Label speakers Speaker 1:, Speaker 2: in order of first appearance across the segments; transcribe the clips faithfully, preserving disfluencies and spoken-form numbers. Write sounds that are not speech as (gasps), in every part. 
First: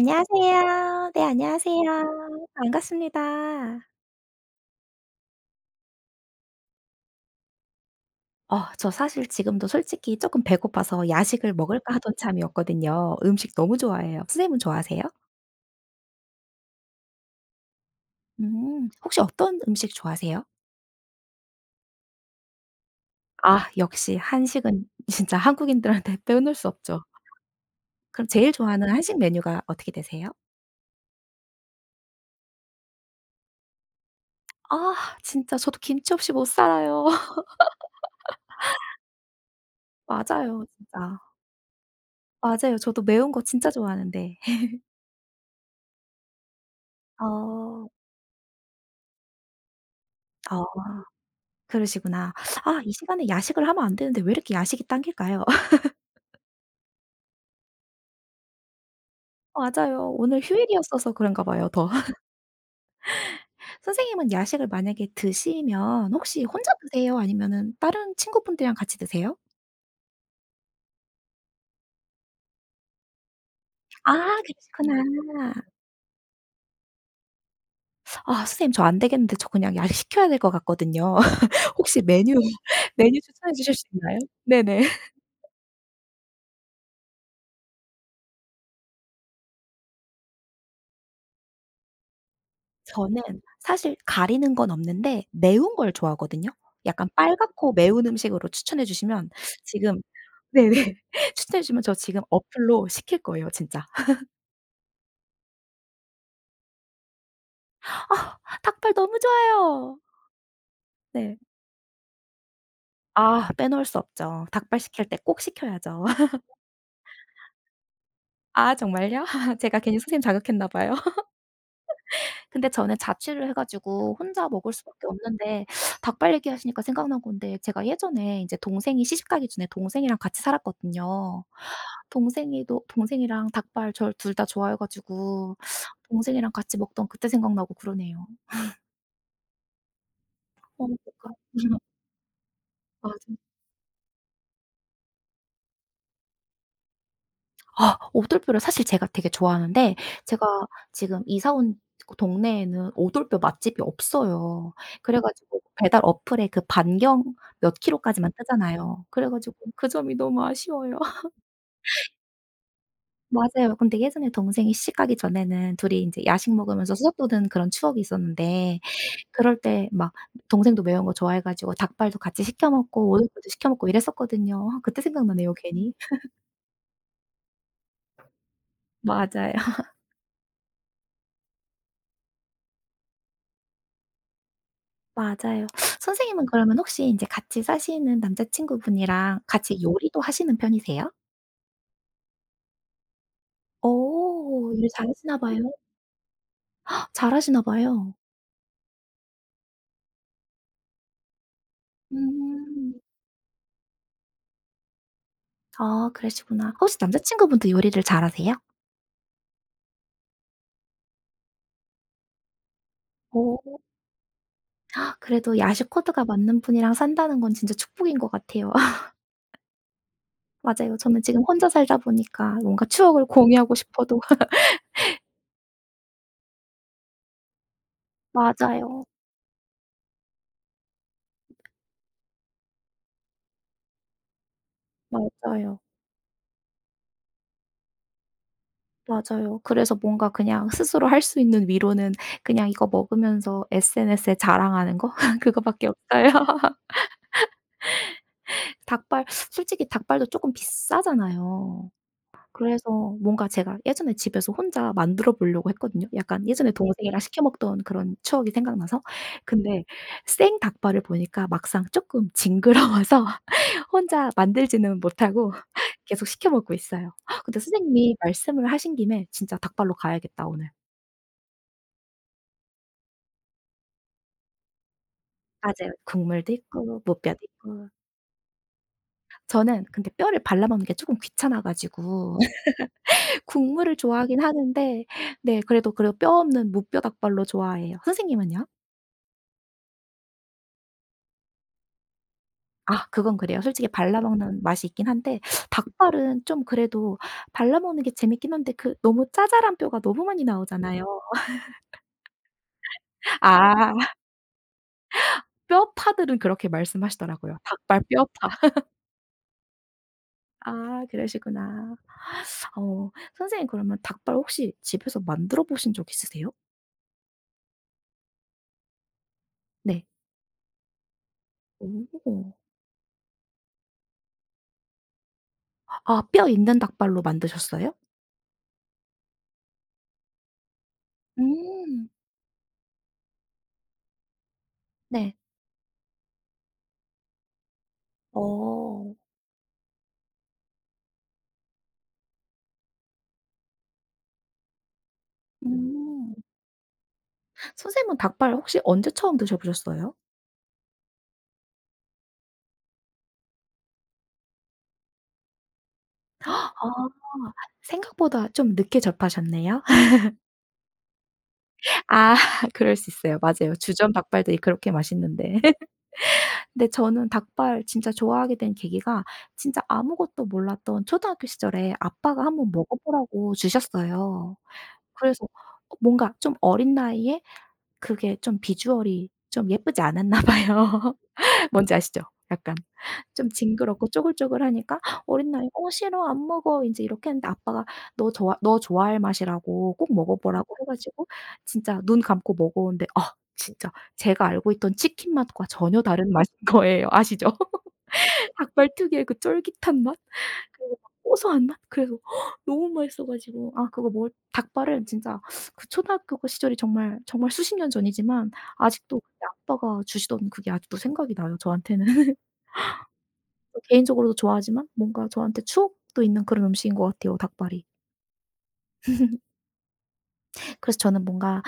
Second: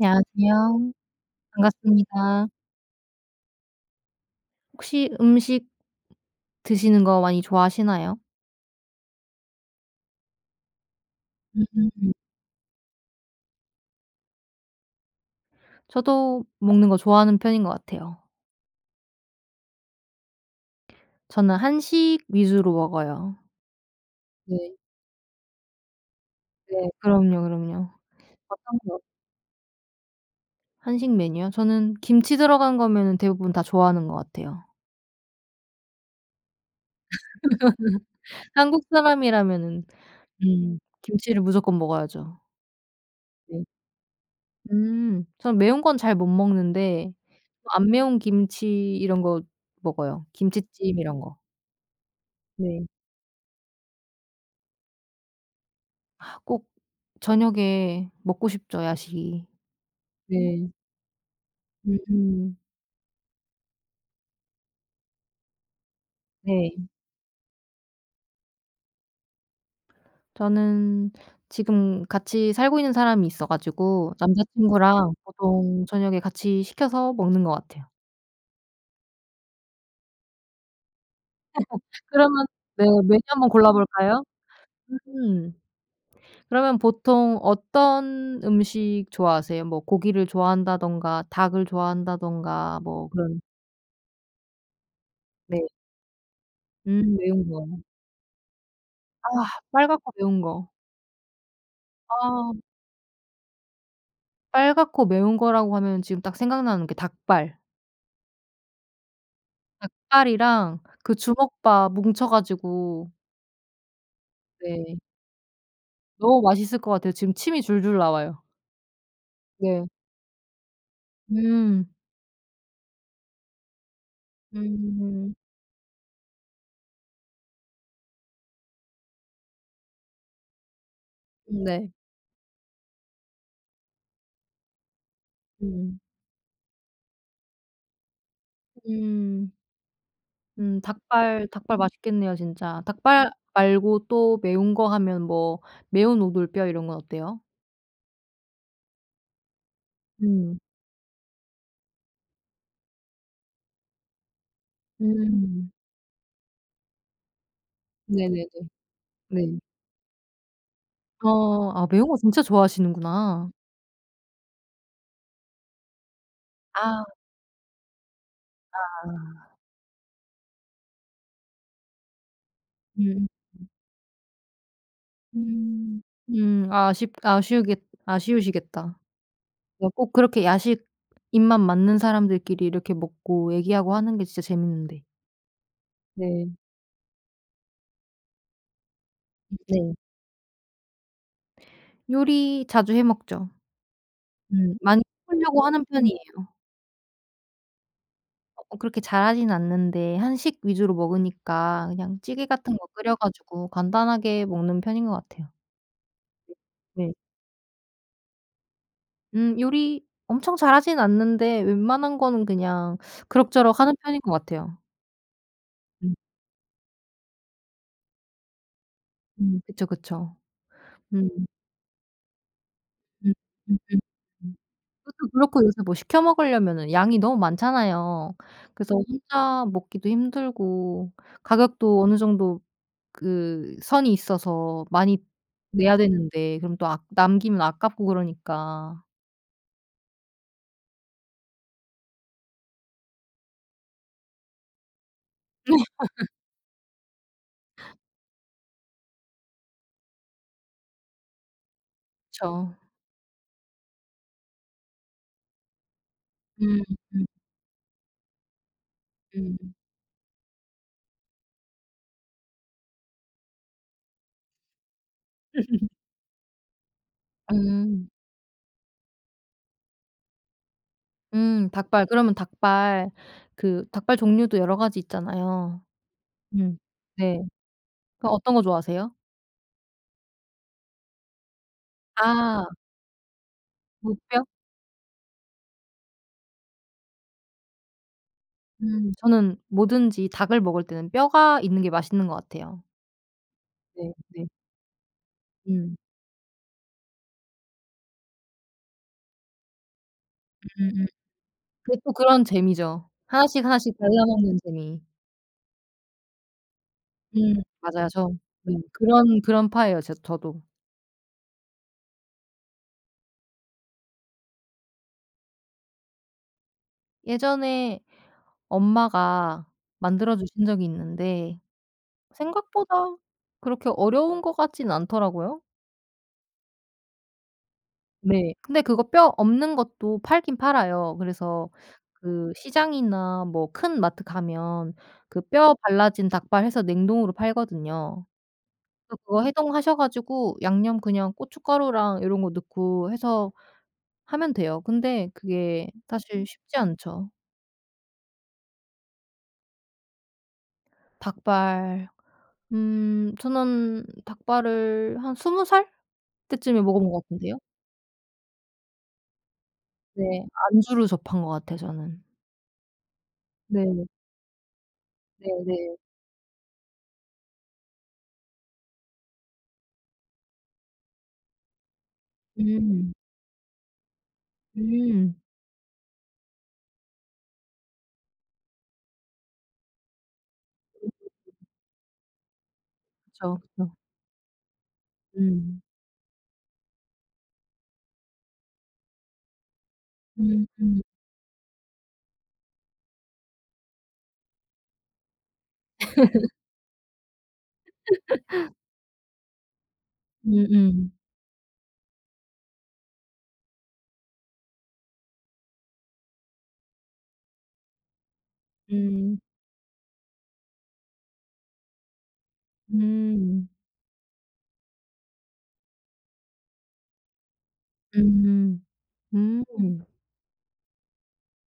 Speaker 1: 안녕하세요.
Speaker 2: 네, 안녕하세요.
Speaker 1: 반갑습니다.
Speaker 2: 반갑습니다.
Speaker 1: 혹시 음식 드시는 거 많이 좋아하시나요?
Speaker 2: 어 저 사실 지금도 솔직히 쪼끔 배고파서 '야식을 먹을까?'
Speaker 1: 음.
Speaker 2: 하던 참이었거든요. 음식 너무 좋아해요. 선생님은 좋아하세요?
Speaker 1: 저도 먹는 거 좋아하는 편인 것 같아요.
Speaker 2: 음. 혹시 어떤 음식 좋아하세요?
Speaker 1: 저는 한식 위주로 먹어요.
Speaker 2: 아, 역시
Speaker 1: 네.
Speaker 2: 한식은 (laughs) 진짜 한국인들한테 빼놓을 수
Speaker 1: 네.
Speaker 2: 없죠.
Speaker 1: 그럼요, 그럼요.
Speaker 2: 그럼 제일
Speaker 1: 어떤
Speaker 2: 좋아하는
Speaker 1: 거?
Speaker 2: 한식 메뉴가 어떻게 되세요?
Speaker 1: 한식 메뉴요? 저는 김치 들어간 거면은 대부분 다 좋아하는 것 같아요.
Speaker 2: 아, 진짜 저도 김치 없이 못 살아요.
Speaker 1: 한국 사람이라면은
Speaker 2: 맞아요,
Speaker 1: 음
Speaker 2: 진짜.
Speaker 1: 김치를 무조건 먹어야죠.
Speaker 2: 맞아요. 저도 매운 거
Speaker 1: 네.
Speaker 2: 진짜 좋아하는데.
Speaker 1: 음. 저는 매운 건 잘 못 먹는데 안
Speaker 2: 어.
Speaker 1: 매운 김치 이런 거 먹어요.
Speaker 2: 어.
Speaker 1: 김치찜 이런 거.
Speaker 2: 그러시구나. 아,
Speaker 1: 네.
Speaker 2: 이 시간에 야식을 하면 안 되는데 왜 이렇게 야식이 당길까요? (laughs)
Speaker 1: 꼭 저녁에 먹고 싶죠, 야식이.
Speaker 2: 맞아요. 오늘
Speaker 1: 네.
Speaker 2: 휴일이었어서 그런가 봐요, 더. (laughs)
Speaker 1: 음.
Speaker 2: 선생님은 야식을 만약에 드시면 혹시 혼자
Speaker 1: 네.
Speaker 2: 드세요? 아니면은 다른 친구분들이랑 같이 드세요?
Speaker 1: 저는 지금 같이 살고 있는 사람이 있어 가지고
Speaker 2: 아,
Speaker 1: 남자친구랑
Speaker 2: 그러시구나.
Speaker 1: 보통 저녁에 같이 시켜서 먹는 것 같아요.
Speaker 2: 아, 선생님, 저 안 되겠는데, 저 그냥 야식 시켜야 될 것 같거든요. (laughs) 혹시 메뉴
Speaker 1: 그러면
Speaker 2: (laughs)
Speaker 1: 네 메뉴
Speaker 2: 메뉴
Speaker 1: 한번
Speaker 2: 추천해 주실 수 있나요?
Speaker 1: 골라볼까요?
Speaker 2: 네네.
Speaker 1: 음. 그러면 보통 어떤 음식 좋아하세요? 뭐 고기를 좋아한다든가 닭을 좋아한다든가 뭐
Speaker 2: 저는
Speaker 1: 그런.
Speaker 2: 사실 가리는 건 없는데
Speaker 1: 네.
Speaker 2: 매운 걸 좋아하거든요. 약간
Speaker 1: 음 매운 거.
Speaker 2: 빨갛고 매운 음식으로 추천해
Speaker 1: 아
Speaker 2: 주시면 지금
Speaker 1: 빨갛고 매운 거.
Speaker 2: 네네. (laughs) 추천해 주시면 저 지금
Speaker 1: 아.
Speaker 2: 어플로 시킬 거예요, 진짜.
Speaker 1: 빨갛고 매운 거라고 하면 지금 딱 생각나는 게 닭발.
Speaker 2: "아, 닭발 너무 좋아요."
Speaker 1: 닭발이랑 그
Speaker 2: 네.
Speaker 1: 주먹밥 뭉쳐 가지고.
Speaker 2: 아, 빼놓을 수 없죠. 닭발
Speaker 1: 네.
Speaker 2: 시킬 때 꼭 시켜야죠. (laughs)
Speaker 1: 너무 맛있을 것 같아요. 지금 침이 줄줄 나와요.
Speaker 2: 아, 정말요? 제가
Speaker 1: 네.
Speaker 2: 괜히 선생님 자극했나 봐요.
Speaker 1: 음.
Speaker 2: 근데 저는 자취를 해 가지고 혼자 먹을 수밖에
Speaker 1: 음.
Speaker 2: 없는데, 닭발 얘기하시니까 생각난 건데, 제가 예전에 이제 동생이 시집 가기 전에 동생이랑 같이 살았거든요.
Speaker 1: 네.
Speaker 2: 동생이도 동생이랑 닭발 저를 둘 다 좋아해 가지고
Speaker 1: 음.
Speaker 2: 동생이랑 같이 먹던 그때 생각나고 그러네요.
Speaker 1: 음. 음
Speaker 2: 어, 그니까.
Speaker 1: 닭발 닭발
Speaker 2: (laughs)
Speaker 1: 맛있겠네요 진짜. 닭발
Speaker 2: 맞아요.
Speaker 1: 말고 또 매운 거 하면 뭐 매운 오돌뼈 이런 건 어때요?
Speaker 2: 아, 오돌뼈를 사실 제가 되게 좋아하는데 제가
Speaker 1: 음.
Speaker 2: 지금 이사 온 그 동네에는 오돌뼈 맛집이 없어요. 그래 가지고
Speaker 1: 음.
Speaker 2: 배달 어플에 그 반경 몇 킬로까지만
Speaker 1: 네네네.
Speaker 2: 뜨잖아요. 그래
Speaker 1: 네.
Speaker 2: 가지고 그 점이 너무 아쉬워요. (laughs)
Speaker 1: 어 아 매운 거 진짜 좋아하시는구나.
Speaker 2: 맞아요. 근데 예전에 동생이 시집 가기 전에는 둘이 인제 야식 먹으면서
Speaker 1: 아.
Speaker 2: 수다 떠는 그런 추억이 있었는데, 그럴 때 막 동생도 매운 거 좋아해 가지고 닭발도 같이 시켜 먹고
Speaker 1: 음.
Speaker 2: 오돌뼈도 시켜 먹고 이랬었거든요. 아, 그때 생각나네요, 괜히.
Speaker 1: 음. 음. 아쉽 아쉬우겠 아쉬우시겠다.
Speaker 2: 맞아요.
Speaker 1: 그러니까 꼭 그렇게 야식 입맛 맞는 사람들끼리 이렇게 먹고 얘기하고 하는 게 진짜 재밌는데.
Speaker 2: 맞아요. 선생님은
Speaker 1: 네.
Speaker 2: 그러면 혹시 인제 같이 사시는 남자친구분이랑 같이
Speaker 1: 네.
Speaker 2: 요리도 하시는 편이세요?
Speaker 1: 요리 자주 해 먹죠.
Speaker 2: 어,
Speaker 1: 음.
Speaker 2: 요리
Speaker 1: 많이
Speaker 2: 잘하시나 봐요.
Speaker 1: 해보려고 하는 편이에요.
Speaker 2: 잘하시나 봐요.
Speaker 1: 어 그렇게 잘하진 않는데 한식 위주로 먹으니까 그냥 찌개 같은 거
Speaker 2: 음.
Speaker 1: 끓여 가지고 간단하게 먹는 편인 것 같아요.
Speaker 2: 아, 그러시구나. 혹시
Speaker 1: 네.
Speaker 2: 남자친구분도 요리를 잘하세요?
Speaker 1: 음 요리 엄청 잘하진 않는데 웬만한 거는 그냥 그럭저럭
Speaker 2: 어.
Speaker 1: 하는 편인 것 같아요.
Speaker 2: 그래도 야식
Speaker 1: 음.
Speaker 2: 코드가 맞는 분이랑 산다는 건 진짜 축복인 것 같아요. (laughs)
Speaker 1: 음. 그쵸, 그쵸.
Speaker 2: 맞아요. 저는
Speaker 1: 음.
Speaker 2: 지금 혼자 살다 보니까 뭔가 추억을
Speaker 1: 음.
Speaker 2: 공유하고
Speaker 1: 음음. 음.
Speaker 2: 싶어도
Speaker 1: 음. 그것도 그렇고 요새 뭐 시켜 먹으려면은 양이 너무 많잖아요. 그래서
Speaker 2: 맞아요.
Speaker 1: 혼자 먹기도 힘들고 가격도 어느 정도 그 선이 있어서 많이
Speaker 2: 맞아요.
Speaker 1: 내야 되는데 그럼 또 아까 남기면 아깝고 그러니까.
Speaker 2: 맞아요. 그래서 뭔가 그냥 스스로 할 수 있는 위로는 그냥 이거 먹으면서 에스엔에스에 자랑하는 거 (laughs) 그거밖에 없어요. (laughs) 닭발, 솔직히 닭발도 조금 비싸잖아요.
Speaker 1: 그쵸.
Speaker 2: 그래서 뭔가 제가 예전에 집에서 혼자 만들어 보려고 했거든요. 약간 예전에
Speaker 1: 음
Speaker 2: 동생이랑
Speaker 1: 음
Speaker 2: 시켜 먹던 그런 추억이 생각나서.
Speaker 1: 음.
Speaker 2: 근데 생 닭발을 보니까 막상 조금 징그러워서 (laughs) 혼자 만들지는 못하고 계속 시켜 먹고 있어요. 근데
Speaker 1: 음.
Speaker 2: 선생님이 말씀을 하신 김에 진짜 닭발로 가야겠다 오늘.
Speaker 1: 음 닭발. 그러면 닭발 그 닭발 종류도 여러 가지 있잖아요.
Speaker 2: 맞아요. 국물도
Speaker 1: 음.
Speaker 2: 있고 무뼈도
Speaker 1: 네.
Speaker 2: 있고.
Speaker 1: 그럼 어떤 거 좋아하세요?
Speaker 2: 저는 근데 뼈를 발라 먹는 게 쪼끔 귀찮아 가지고
Speaker 1: 아.
Speaker 2: (laughs) 국물을 좋아하긴
Speaker 1: 무뼈.
Speaker 2: 하는데, 네, 그래도 그래도 뼈 없는 무뼈 닭발로 좋아해요. 선생님은요?
Speaker 1: 음 저는 뭐든지 닭을 먹을 때는 뼈가 있는 게 맛있는 것 같아요.
Speaker 2: 아, 그건 그래요. 솔직히
Speaker 1: 네
Speaker 2: 발라
Speaker 1: 네.
Speaker 2: 먹는 맛이 있긴 한데
Speaker 1: 음.
Speaker 2: 닭발은 좀 그래도 발라 먹는 게 재밌긴 한데 그 너무 짜잘한 뼈가 너무 많이 나오잖아요.
Speaker 1: 음음. 그게 또 그런 재미죠. 하나씩
Speaker 2: 아,
Speaker 1: 하나씩 발라먹는 재미.
Speaker 2: 뼈파들은 그렇게 말씀하시더라고요.
Speaker 1: 음
Speaker 2: 닭발
Speaker 1: 맞아요. 저.
Speaker 2: 뼈파.
Speaker 1: 네 그런 그런 파예요 제 저도.
Speaker 2: 아, 그러시구나. 어, 선생님 그러면 닭발 혹시 집에서 만들어 보신 적 있으세요?
Speaker 1: 예전에 엄마가
Speaker 2: 네.
Speaker 1: 만들어 주신 적이 있는데
Speaker 2: 오.
Speaker 1: 생각보다 그렇게 어려운 것 같진 않더라고요.
Speaker 2: 아, 뼈 있는 닭발로 만드셨어요?
Speaker 1: 네. 근데 그거 뼈 없는 것도 팔긴 팔아요. 그래서
Speaker 2: 음.
Speaker 1: 그 시장이나 뭐 큰 마트 가면
Speaker 2: 네.
Speaker 1: 그 뼈 발라진 닭발 해서 냉동으로 팔거든요.
Speaker 2: 어.
Speaker 1: 그래서 그거 해동하셔 가지고 양념 그냥 고춧가루랑 요런 거 넣고 해서 하면 돼요. 근데 그게
Speaker 2: 음.
Speaker 1: 사실 쉽지 않죠.
Speaker 2: 선생님은 닭발 혹시 언제 처음 드셔보셨어요?
Speaker 1: 닭발. 음 저는 닭발을 한 스무 살 때쯤에
Speaker 2: 아,
Speaker 1: 먹어본 것 같은데요.
Speaker 2: 생각보다 좀 늦게 접하셨네요.
Speaker 1: 네. 안주로 접한 것 같아요
Speaker 2: (laughs)
Speaker 1: 저는.
Speaker 2: 아, 그럴 수 있어요. 맞아요.
Speaker 1: 네.
Speaker 2: 주점 닭발들이 그렇게 맛있는데. (laughs)
Speaker 1: 네네.
Speaker 2: 근데 저는 닭발 진짜 좋아하게 된 계기가, 진짜 아무것도 몰랐던 초등학교 시절에 아빠가 한번
Speaker 1: 음.
Speaker 2: 먹어보라고 주셨어요.
Speaker 1: 음.
Speaker 2: 그래서 어 뭔가 좀 어린 나이에 그게 좀 비주얼이 좀 예쁘지 않았나 봐요. (laughs) 뭔지 아시죠? 약간 좀
Speaker 1: 그쵸, 그쵸.
Speaker 2: 징그럽고 쪼글쪼글하니까 어린 나이에
Speaker 1: 음.
Speaker 2: "어, 싫어. 안 먹어." 인제 이렇게 했는데, 아빠가 "너 좋아, 너 좋아할 맛이라고 꼭 먹어 보라."고 해
Speaker 1: 음음.
Speaker 2: 가지고 진짜 눈 감고 먹었는데 아, 진짜 제가 알고 있던 치킨 맛과 전혀 다른 맛인 (laughs) 거예요. 아시죠? 닭발 특유의 그 쫄깃한 맛 그리고
Speaker 1: 음음.
Speaker 2: 막 고소한 맛 그래서 (gasps) 너무 맛있어 가지고 아, 그거 먹을 닭발은 진짜 그 초등학교 그 시절이 정말 정말 수십 년 전이지만 아직도
Speaker 1: 음.
Speaker 2: 그때 아빠가 주시던 그게 아직도 생각이 나요 저한테는. (laughs)
Speaker 1: 음.
Speaker 2: 개인적으로도 좋아하지만 뭔가 저한테 추억도 있는 그런 음식인 것 같아요, 닭발이.
Speaker 1: 음. 음.
Speaker 2: 그래서 저는 뭔가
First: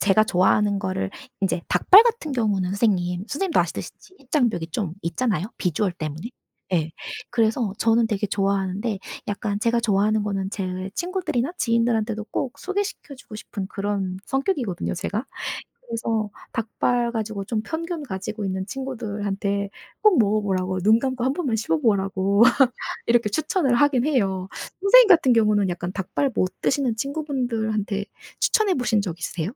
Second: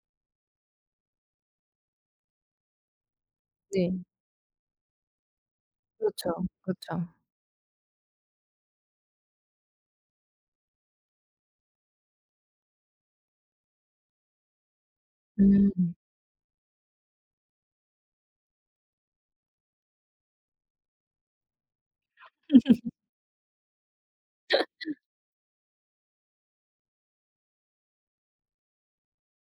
Speaker 2: 제가 좋아하는 거를 인제 닭발 같은 경우는 선생님 선생님도 아시듯이
Speaker 1: 네.
Speaker 2: 진입장벽이 좀 있잖아요, 비주얼
Speaker 1: 그렇죠.
Speaker 2: 때문에. 예.
Speaker 1: 그렇죠.
Speaker 2: 그래서 저는 되게 좋아하는데 약간 제가 좋아하는 거는 제 친구들이나 지인들한테도 꼭 소개시켜 주고 싶은 그런 성격이거든요, 제가.
Speaker 1: 음.
Speaker 2: 그래서 닭발 가지고 좀 편견 가지고 있는 친구들한테 꼭 먹어 보라고 눈 감고 한 번만 씹어 보라고 (laughs) 이렇게 추천을 하긴 해요. 선생님 같은 경우는 약간 닭발 못 드시는 친구분들한테 추천해 보신 적 있으세요?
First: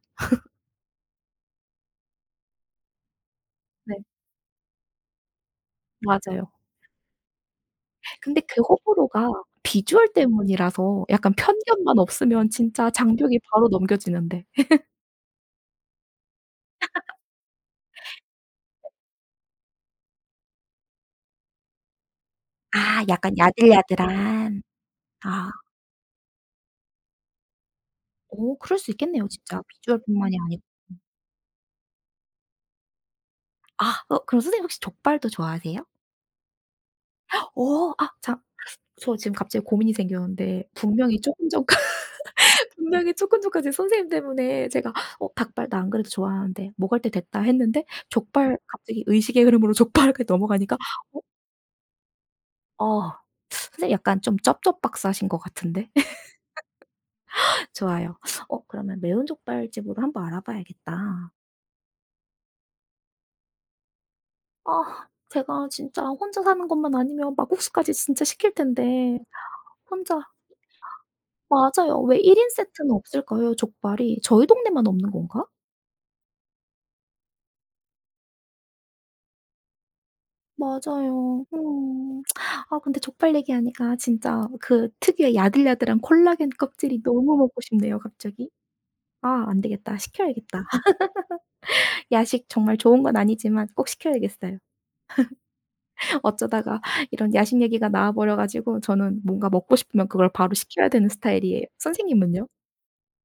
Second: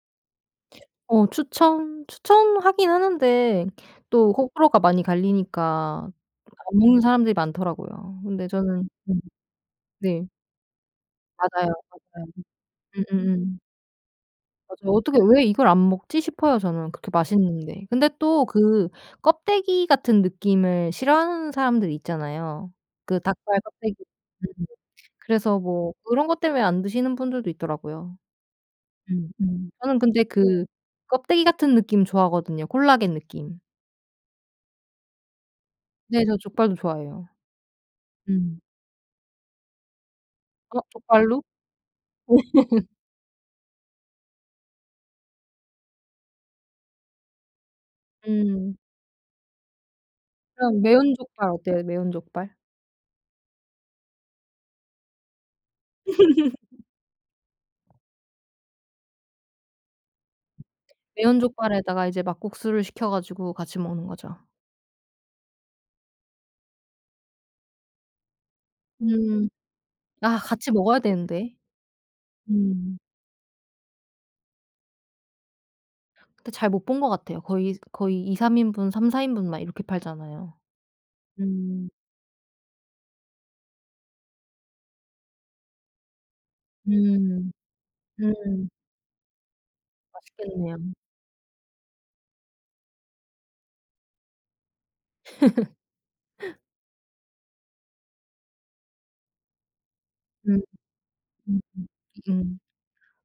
Speaker 1: 어 추천 추천하긴 하는데
Speaker 2: 네.
Speaker 1: 또 호불호가 많이 갈리니까
Speaker 2: 맞아요.
Speaker 1: 안 먹는 사람들이 많더라고요.
Speaker 2: 근데
Speaker 1: 근데
Speaker 2: 그
Speaker 1: 저는 음.
Speaker 2: 호불호가 비주얼
Speaker 1: 네.
Speaker 2: 때문이라서 약간
Speaker 1: 맞아요,
Speaker 2: 편견만
Speaker 1: 맞아요.
Speaker 2: 없으면 진짜 장벽이
Speaker 1: 음음음.
Speaker 2: 바로 넘겨지는데.
Speaker 1: 맞아요. 어떻게 '왜 이걸 안 먹지?' 싶어요 저는 그렇게 맛있는데. 근데 또 그 껍데기 같은 느낌을 싫어하는 사람들이 있잖아요.
Speaker 2: 아,
Speaker 1: 그
Speaker 2: 약간
Speaker 1: 닭발 껍데기.
Speaker 2: 야들야들한.
Speaker 1: 음.
Speaker 2: 아.
Speaker 1: 그래서 뭐 그런 것 때문에 안 드시는 분들도 있더라고요.
Speaker 2: 오, 그럴 수 있겠네요,
Speaker 1: 음
Speaker 2: 진짜
Speaker 1: 음. 저는 근데
Speaker 2: 비주얼뿐만이 아니고.
Speaker 1: 그
Speaker 2: 음.
Speaker 1: 껍데기 같은 느낌 좋아하거든요, 콜라겐 느낌.
Speaker 2: 아, 어, 그럼 선생님 혹시 족발도 좋아하세요?
Speaker 1: 네 저 족발도 좋아해요.
Speaker 2: 어, 아, 자,
Speaker 1: 음.
Speaker 2: 저 지금 갑자기 고민이 생겼는데,
Speaker 1: 어
Speaker 2: 분명히
Speaker 1: 족발로?
Speaker 2: 쪼끔 전까 (laughs) 분명히 쪼끔 전까지 선생님 때문에 제가 '어, 닭발 나 안 그래도 좋아하는데 먹을 때 됐다.' 했는데 족발
Speaker 1: 음.
Speaker 2: 갑자기 의식의 흐름으로 (laughs) 족발까지 넘어가니까
Speaker 1: 그냥 매운
Speaker 2: 어
Speaker 1: 족발 어때요, 매운 족발?
Speaker 2: 어 선생님 약간 좀 쩝쩝 박사신 것 같은데. (laughs) 좋아요. 어, 그러면 매운 족발집으로 한번 알아봐야겠다.
Speaker 1: 매운 족발에다가 이제 막국수를 시켜 가지고 같이 먹는 거죠.
Speaker 2: 아, 제가 진짜 혼자 사는 것만 아니면 막국수까지 진짜 시킬 텐데
Speaker 1: 음.
Speaker 2: 혼자
Speaker 1: 아 같이 먹어야 되는데.
Speaker 2: 맞아요. 왜 일 인 세트는
Speaker 1: 음.
Speaker 2: 없을까요, 족발이? 저희 동네만 없는 건가?
Speaker 1: 근데 잘 못 본 것 같아요. 거의 거의 이삼 인분, 삼사 인분 막 이렇게 팔잖아요.
Speaker 2: 맞아요.
Speaker 1: 음.
Speaker 2: 음. 아, 근데 족발 얘기하니까 진짜 그 특유의 야들야들한 콜라겐 껍질이 너무
Speaker 1: 음.
Speaker 2: 먹고 싶네요 갑자기.
Speaker 1: 음.
Speaker 2: 아, 안 되겠다. 시켜야겠다.
Speaker 1: 맛있겠네요.
Speaker 2: 야식 정말 좋은 건 아니지만 꼭 시켜야겠어요. 어쩌다가 이런 야식 얘기가 나와 버려 가지고 저는 뭔가 먹고 싶으면 그걸 바로
Speaker 1: 음
Speaker 2: 시켜야 되는
Speaker 1: 음음.
Speaker 2: 스타일이에요. 선생님은요?
Speaker 1: 음.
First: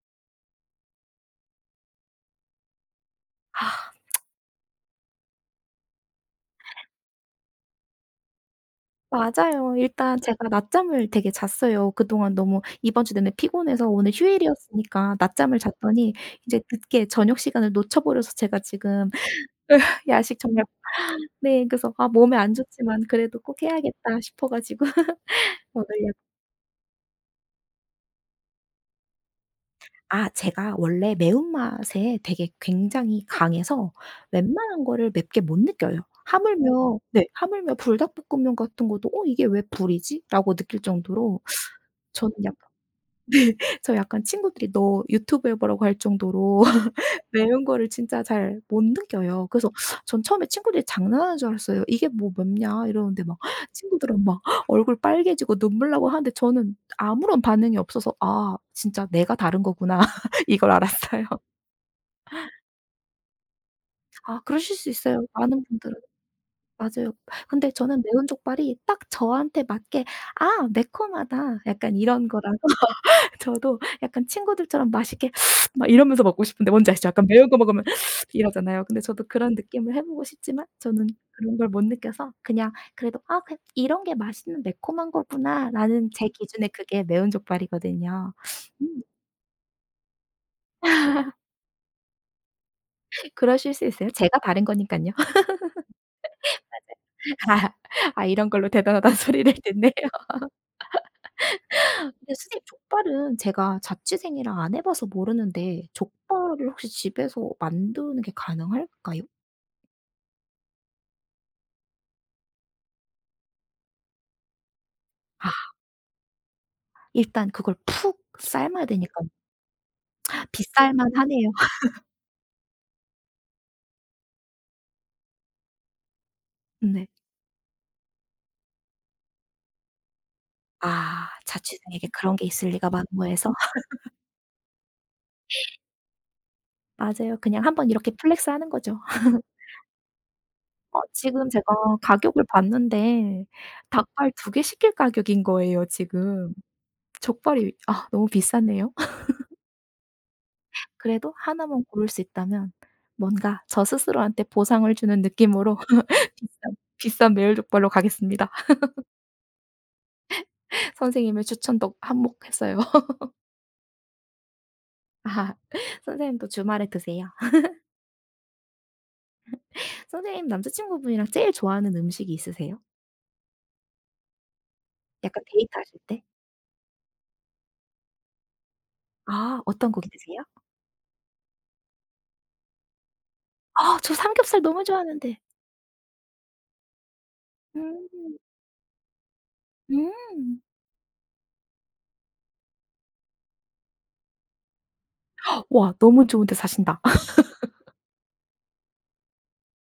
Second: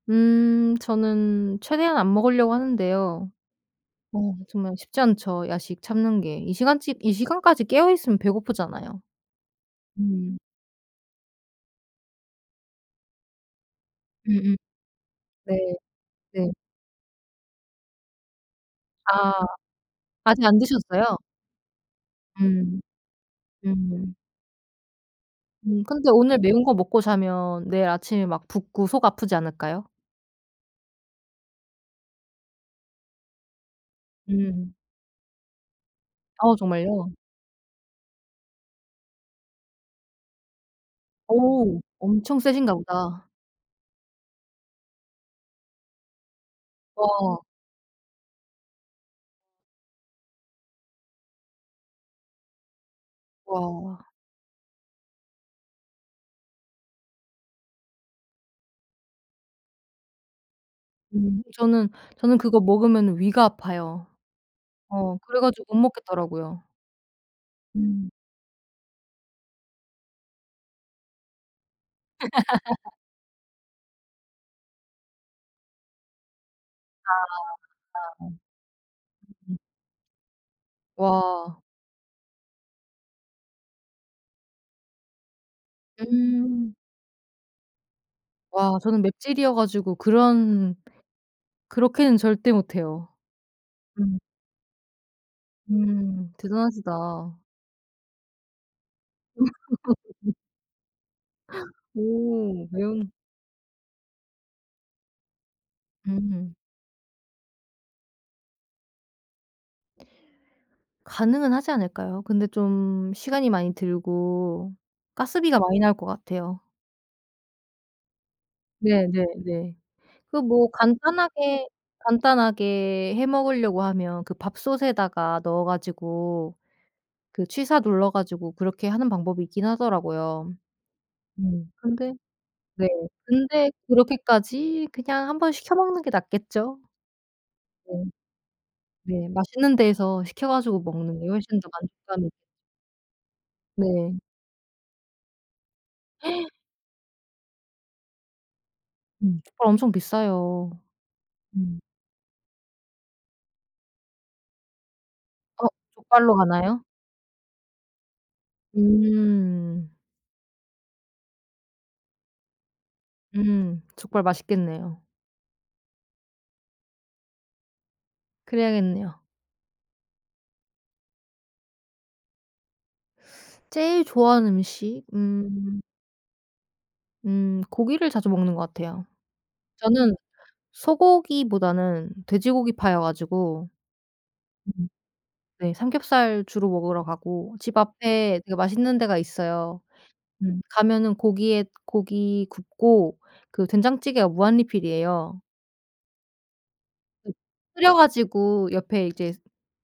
Speaker 1: 음 저는 최대한 안 먹으려고 하는데요.
Speaker 2: 아,
Speaker 1: 어 정말 쉽지 않죠, 야식 참는 게. 이 시간쯤 이 시간까지 깨어 있으면 배고프잖아요.
Speaker 2: 맞아요. 일단
Speaker 1: 음.
Speaker 2: 제가 낮잠을 되게 잤어요. 그동안 너무 이번 주 내내 피곤해서 오늘
Speaker 1: 음음.
Speaker 2: 휴일이었으니까 낮잠을
Speaker 1: 네.
Speaker 2: 잤더니
Speaker 1: 네.
Speaker 2: 이제 늦게 저녁 시간을 놓쳐 버려서 제가 지금
Speaker 1: 아
Speaker 2: (laughs) 야식
Speaker 1: 아직 안
Speaker 2: 정말
Speaker 1: 드셨어요?
Speaker 2: 네 그래서 아, 몸에 안
Speaker 1: 음.
Speaker 2: 좋지만 그래도 꼭
Speaker 1: 음.
Speaker 2: 해야겠다 싶어 가지고
Speaker 1: 음
Speaker 2: 오늘
Speaker 1: 근데
Speaker 2: 약
Speaker 1: 오늘
Speaker 2: (laughs)
Speaker 1: 매운 거 먹고 자면 내일 아침에 막 붓고 속 아프지 않을까요?
Speaker 2: 아, 제가 원래 매운맛에 되게 굉장히 강해서
Speaker 1: 음.
Speaker 2: 웬만한 거를 맵게 못 느껴요.
Speaker 1: 아
Speaker 2: 하물며
Speaker 1: 정말요?
Speaker 2: 네 하물며 불닭볶음면 같은 것도 '어, 이게 왜 불이지?'라고 느낄 정도로
Speaker 1: 오
Speaker 2: 저는
Speaker 1: 엄청
Speaker 2: 약
Speaker 1: 세신가 보다.
Speaker 2: 네. 저 약간 친구들이 "너 유튜브 해보라."고 할 정도로 (laughs)
Speaker 1: 와.
Speaker 2: 매운 거를 진짜 잘 못 느껴요. 그래서 전 처음에 친구들이 장난하는 줄 알았어요. "이게 뭐 맵냐." 이러는데 막
Speaker 1: 와.
Speaker 2: 친구들은 막 얼굴 빨개지고 눈물 나고 하는데 저는 아무런 반응이 없어서 '아, 진짜 내가 다른 거구나.' (laughs) 이걸 알았어요.
Speaker 1: 음 저는 저는 그거 먹으면 위가 아파요.
Speaker 2: 아, 그러실 수
Speaker 1: 어
Speaker 2: 있어요.
Speaker 1: 그래
Speaker 2: 많은
Speaker 1: 가지고 못
Speaker 2: 분들은.
Speaker 1: 먹겠더라고요.
Speaker 2: 맞아요. 근데 저는
Speaker 1: 음.
Speaker 2: 매운 족발이 딱 저한테 맞게 '아, 매콤하다.' 약간 이런 거라 저도 약간 친구들처럼 맛있게 (sniffs) 막 이러면서 먹고 싶은데 뭔지 아시죠? 약간 매운 거 먹으면 (sniffs) 이러잖아요. 근데 저도 그런 느낌을 해 보고 싶지만 저는 그런
Speaker 1: 와.
Speaker 2: 걸 못 느껴서 그냥 그래도 '아, 그 이런 게 맛있는 매콤한 거구나.'라는 제 기준에
Speaker 1: 음.
Speaker 2: 그게 매운 족발이거든요.
Speaker 1: 와 저는
Speaker 2: 음,
Speaker 1: 맵찔이어 가지고 그런 그렇게는 절대 못 해요.
Speaker 2: 그러실 수 있어요.
Speaker 1: 음.
Speaker 2: 제가 다른 거니까요.
Speaker 1: 음. 대단하시다.
Speaker 2: (laughs) 아, 이런 걸로 대단하다는 (laughs) 소리를 듣네요. 근데 선생님
Speaker 1: 오. 매운.
Speaker 2: 족발은 제가 자취생이라 안 해 봐서 모르는데
Speaker 1: 음.
Speaker 2: 족발을 혹시 집에서 만드는 게 가능할까요?
Speaker 1: 가능은 하지 않을까요? 근데 좀 시간이 많이 들고 가스비가 많이 나올 것 같아요.
Speaker 2: 일단 그걸 푹 삶아야 되니까
Speaker 1: 네네네. 그 뭐
Speaker 2: 비쌀만 하네요.
Speaker 1: 간단하게,
Speaker 2: (laughs)
Speaker 1: 간단하게 해 먹으려고 하면 그 밥솥에다가 넣어 가지고
Speaker 2: 네.
Speaker 1: 그 취사 눌러 가지고 그렇게 하는 방법이 있긴 하더라고요.
Speaker 2: 아,
Speaker 1: 음.
Speaker 2: 자취생에게
Speaker 1: 근데
Speaker 2: 그런 게 있을
Speaker 1: 네.
Speaker 2: 리가 만무해서.
Speaker 1: 근데
Speaker 2: (laughs)
Speaker 1: 그렇게까지 그냥 한번 시켜 먹는 게 낫겠죠.
Speaker 2: 맞아요. 그냥 한번
Speaker 1: 네.
Speaker 2: 이렇게 플렉스하는 거죠.
Speaker 1: 네. 맛있는 데에서 시켜 가지고
Speaker 2: 어,
Speaker 1: 먹는 게
Speaker 2: 지금
Speaker 1: 훨씬
Speaker 2: 제가
Speaker 1: 더 만족감이.
Speaker 2: 가격을 봤는데
Speaker 1: 네.
Speaker 2: 닭발 두 개 시킬 가격인 거예요, 지금.
Speaker 1: (laughs)
Speaker 2: 족발이 아, 너무 비싸네요. (laughs)
Speaker 1: 음 족발 엄청 비싸요.
Speaker 2: 그래도
Speaker 1: 음.
Speaker 2: 하나만 고를 수 있다면 뭔가 저 스스로한테 보상을 주는
Speaker 1: 어
Speaker 2: 느낌으로
Speaker 1: 족발로
Speaker 2: (laughs) 비싼
Speaker 1: 가나요?
Speaker 2: 비싼 매일족발로 가겠습니다.
Speaker 1: 음.
Speaker 2: 선생님의 추천 도 한몫했어요. (laughs)
Speaker 1: 음. 족발 맛있겠네요.
Speaker 2: 아, 선생님도 주말에 드세요.
Speaker 1: 그래야겠네요.
Speaker 2: 선생님, 남자친구분이랑 제일 좋아하는 음식이 있으세요?
Speaker 1: 제일 좋아하는 음식?
Speaker 2: 약간
Speaker 1: 음.
Speaker 2: 데이트하실 때?
Speaker 1: 음 고기를 자주 먹는 것 같아요.
Speaker 2: 아, 어떤 고기
Speaker 1: 저는
Speaker 2: 드세요?
Speaker 1: 소고기보다는 돼지고기파여 가지고.
Speaker 2: 아, 저 삼겹살 너무 좋아하는데.
Speaker 1: 네. 삼겹살 주로 먹으러 가고 집
Speaker 2: 음.
Speaker 1: 앞에 되게 맛있는 데가 있어요. 음.
Speaker 2: 음.
Speaker 1: 가면은 고기에 고기 굽고 그 된장찌개가 무한리필이에요.
Speaker 2: 와, 너무 좋은 데 사신다.
Speaker 1: 그
Speaker 2: (laughs)
Speaker 1: 끓여 가지고 옆에 이제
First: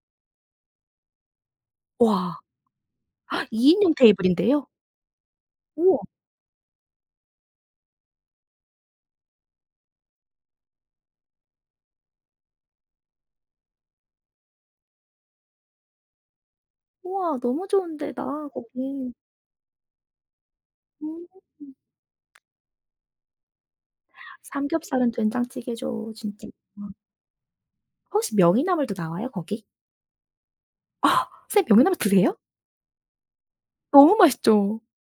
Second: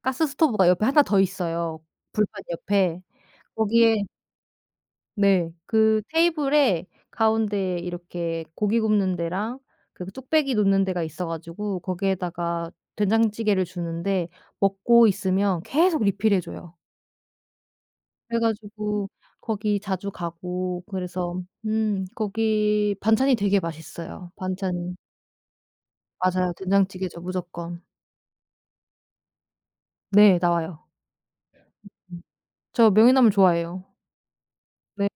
Speaker 1: 가스 스토브가 옆에 하나 더 있어요,
Speaker 2: 와,
Speaker 1: 불판 옆에.
Speaker 2: 이 인용
Speaker 1: 거기에
Speaker 2: 테이블인데요?
Speaker 1: 네.
Speaker 2: 우와.
Speaker 1: 그 테이블에 가운데에 이렇게 고기 굽는 데랑 그 뚝배기 놓는 데가 있어 가지고 거기에다가 된장찌개를 주는데 먹고 있으면 계속 리필해 줘요.
Speaker 2: 우와, 너무 좋은
Speaker 1: 그래
Speaker 2: 데다
Speaker 1: 가지고
Speaker 2: 거기.
Speaker 1: 거기 자주 가고
Speaker 2: 음.
Speaker 1: 그래서 음 거기 반찬이 되게 맛있어요. 반찬이.
Speaker 2: 삼겹살은 된장찌개죠 진짜.
Speaker 1: 맞아요. 된장찌개죠 무조건.
Speaker 2: 혹시 명이나물도 나와요 거기?
Speaker 1: 네 나와요.
Speaker 2: 아, 선생님 명이나물
Speaker 1: 음.
Speaker 2: 드세요?
Speaker 1: 저 명이나물 좋아해요.
Speaker 2: 너무 맛있죠.
Speaker 1: 네.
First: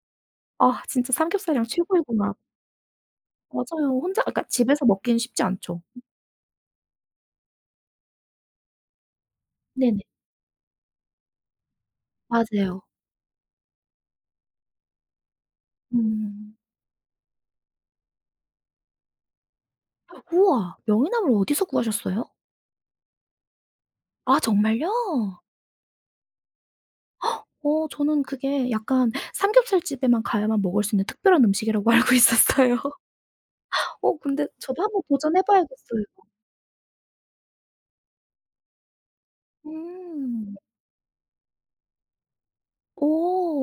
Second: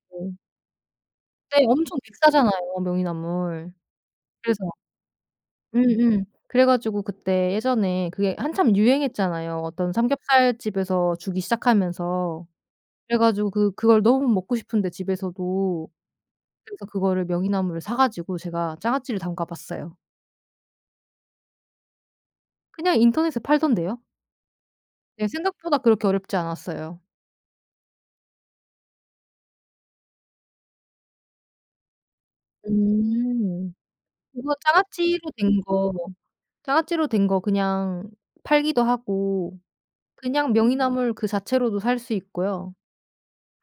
Speaker 2: 아, 진짜
Speaker 1: 그때
Speaker 2: 삼겹살이랑
Speaker 1: 엄청
Speaker 2: 최고이구나.
Speaker 1: 비싸잖아요 명이나물.
Speaker 2: 맞아요. 혼자 그러니까
Speaker 1: 그래서
Speaker 2: 집에서 먹기는 쉽지 않죠.
Speaker 1: 음음. 그래 가지고 그때 예전에 그게 한참 유행했잖아요 어떤
Speaker 2: 네네.
Speaker 1: 삼겹살 집에서 주기 시작하면서.
Speaker 2: 맞아요.
Speaker 1: 그래 가지고 그 그걸 너무 먹고 싶은데 집에서도.
Speaker 2: 음.
Speaker 1: 그래서 그거를 명이나물을 사 가지고 제가 장아찌를 담가 봤어요.
Speaker 2: 우와. 명이나물 어디서 구하셨어요?
Speaker 1: 그냥 인터넷에 팔던데요.
Speaker 2: 아, 정말요?
Speaker 1: 네 생각보다 그렇게 어렵지 않았어요.
Speaker 2: 어, 저는 그게 약간 삼겹살 집에만 가야만 먹을 수 있는 특별한 음식이라고 (laughs) 알고 있었어요.
Speaker 1: 음.
Speaker 2: 어, 근데
Speaker 1: 그거
Speaker 2: 저도 한번
Speaker 1: 장아찌로
Speaker 2: 도전해
Speaker 1: 된 거
Speaker 2: 봐야겠어요.
Speaker 1: 장아찌로 된 거 그냥 팔기도 하고 그냥
Speaker 2: 음.
Speaker 1: 명이나물 그 자체로도 살 수 있고요.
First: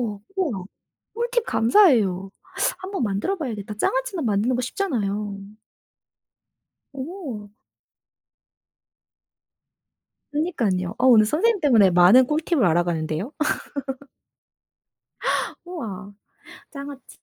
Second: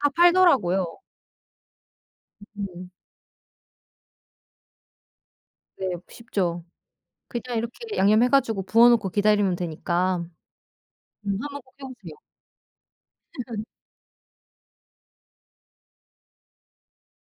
Speaker 1: 다
Speaker 2: 우와.
Speaker 1: 팔더라고요.
Speaker 2: 꿀팁 감사해요.
Speaker 1: 음.
Speaker 2: 한번 만들어 봐야겠다. 장아찌는 만드는 거 쉽잖아요.
Speaker 1: 네 쉽죠.
Speaker 2: 오.
Speaker 1: 그냥 이렇게 양념해 가지고 부어 놓고 기다리면 되니까.
Speaker 2: 그니깐요. 어, 오늘
Speaker 1: 음
Speaker 2: 선생님
Speaker 1: 한번 꼭 해
Speaker 2: 때문에
Speaker 1: 보세요.
Speaker 2: 많은 꿀팁을 알아가는데요. 우와. 장아찌.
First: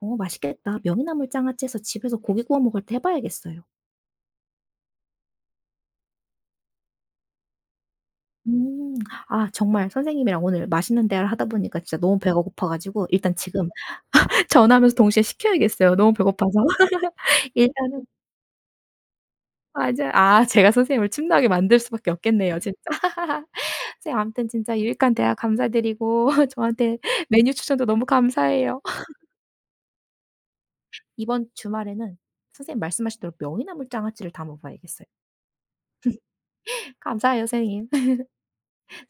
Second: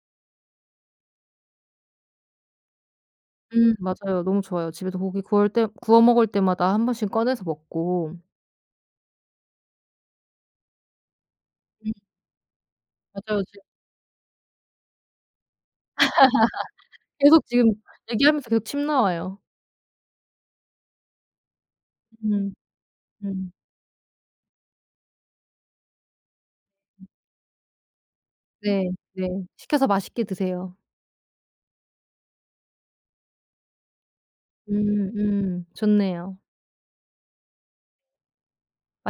Speaker 2: 어, 맛있겠다. 명이나물 장아찌해서 집에서 고기 구워 먹을 때 해 봐야겠어요.
Speaker 1: 음 맞아요. 너무 좋아요. 집에서 고기 구울 때 구워 먹을 때마다 한 번씩 꺼내서 먹고.
Speaker 2: 음. 아, 정말 선생님이랑 오늘 맛있는 대화를 하다 보니까
Speaker 1: 음
Speaker 2: 진짜 너무 배가 고파 가지고 일단
Speaker 1: 맞아요. 지
Speaker 2: 지금 (laughs) 전화하면서 동시에 시켜야겠어요, 너무 배고파서. (laughs)
Speaker 1: 계속 지금
Speaker 2: 일단은
Speaker 1: 얘기하면서 계속 침 나와요.
Speaker 2: 맞아요. 아, 제가 선생님을 침나게 만들 수밖에
Speaker 1: 음.
Speaker 2: 없겠네요, 진짜. (laughs)
Speaker 1: 음.
Speaker 2: 선생님 아무튼 진짜 유익한 대화 감사드리고 (laughs) 저한테 메뉴 추천도 너무 감사해요.
Speaker 1: 네. 네. 시켜서 맛있게 드세요.
Speaker 2: 이번 주말에는 선생님 말씀하신 대로 명이나물 장아찌를 담아 봐야겠어요.
Speaker 1: 음 음. 좋네요.
Speaker 2: 감사해요, 선생님.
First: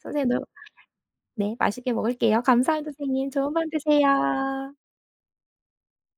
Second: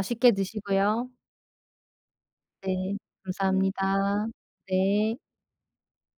Speaker 2: 선생님 너무
Speaker 1: 드시고요.
Speaker 2: 네. 맛있게 먹을게요. 감사합니다,
Speaker 1: 네.
Speaker 2: 선생님. 좋은 밤
Speaker 1: 감사합니다.
Speaker 2: 되세요.
Speaker 1: 네.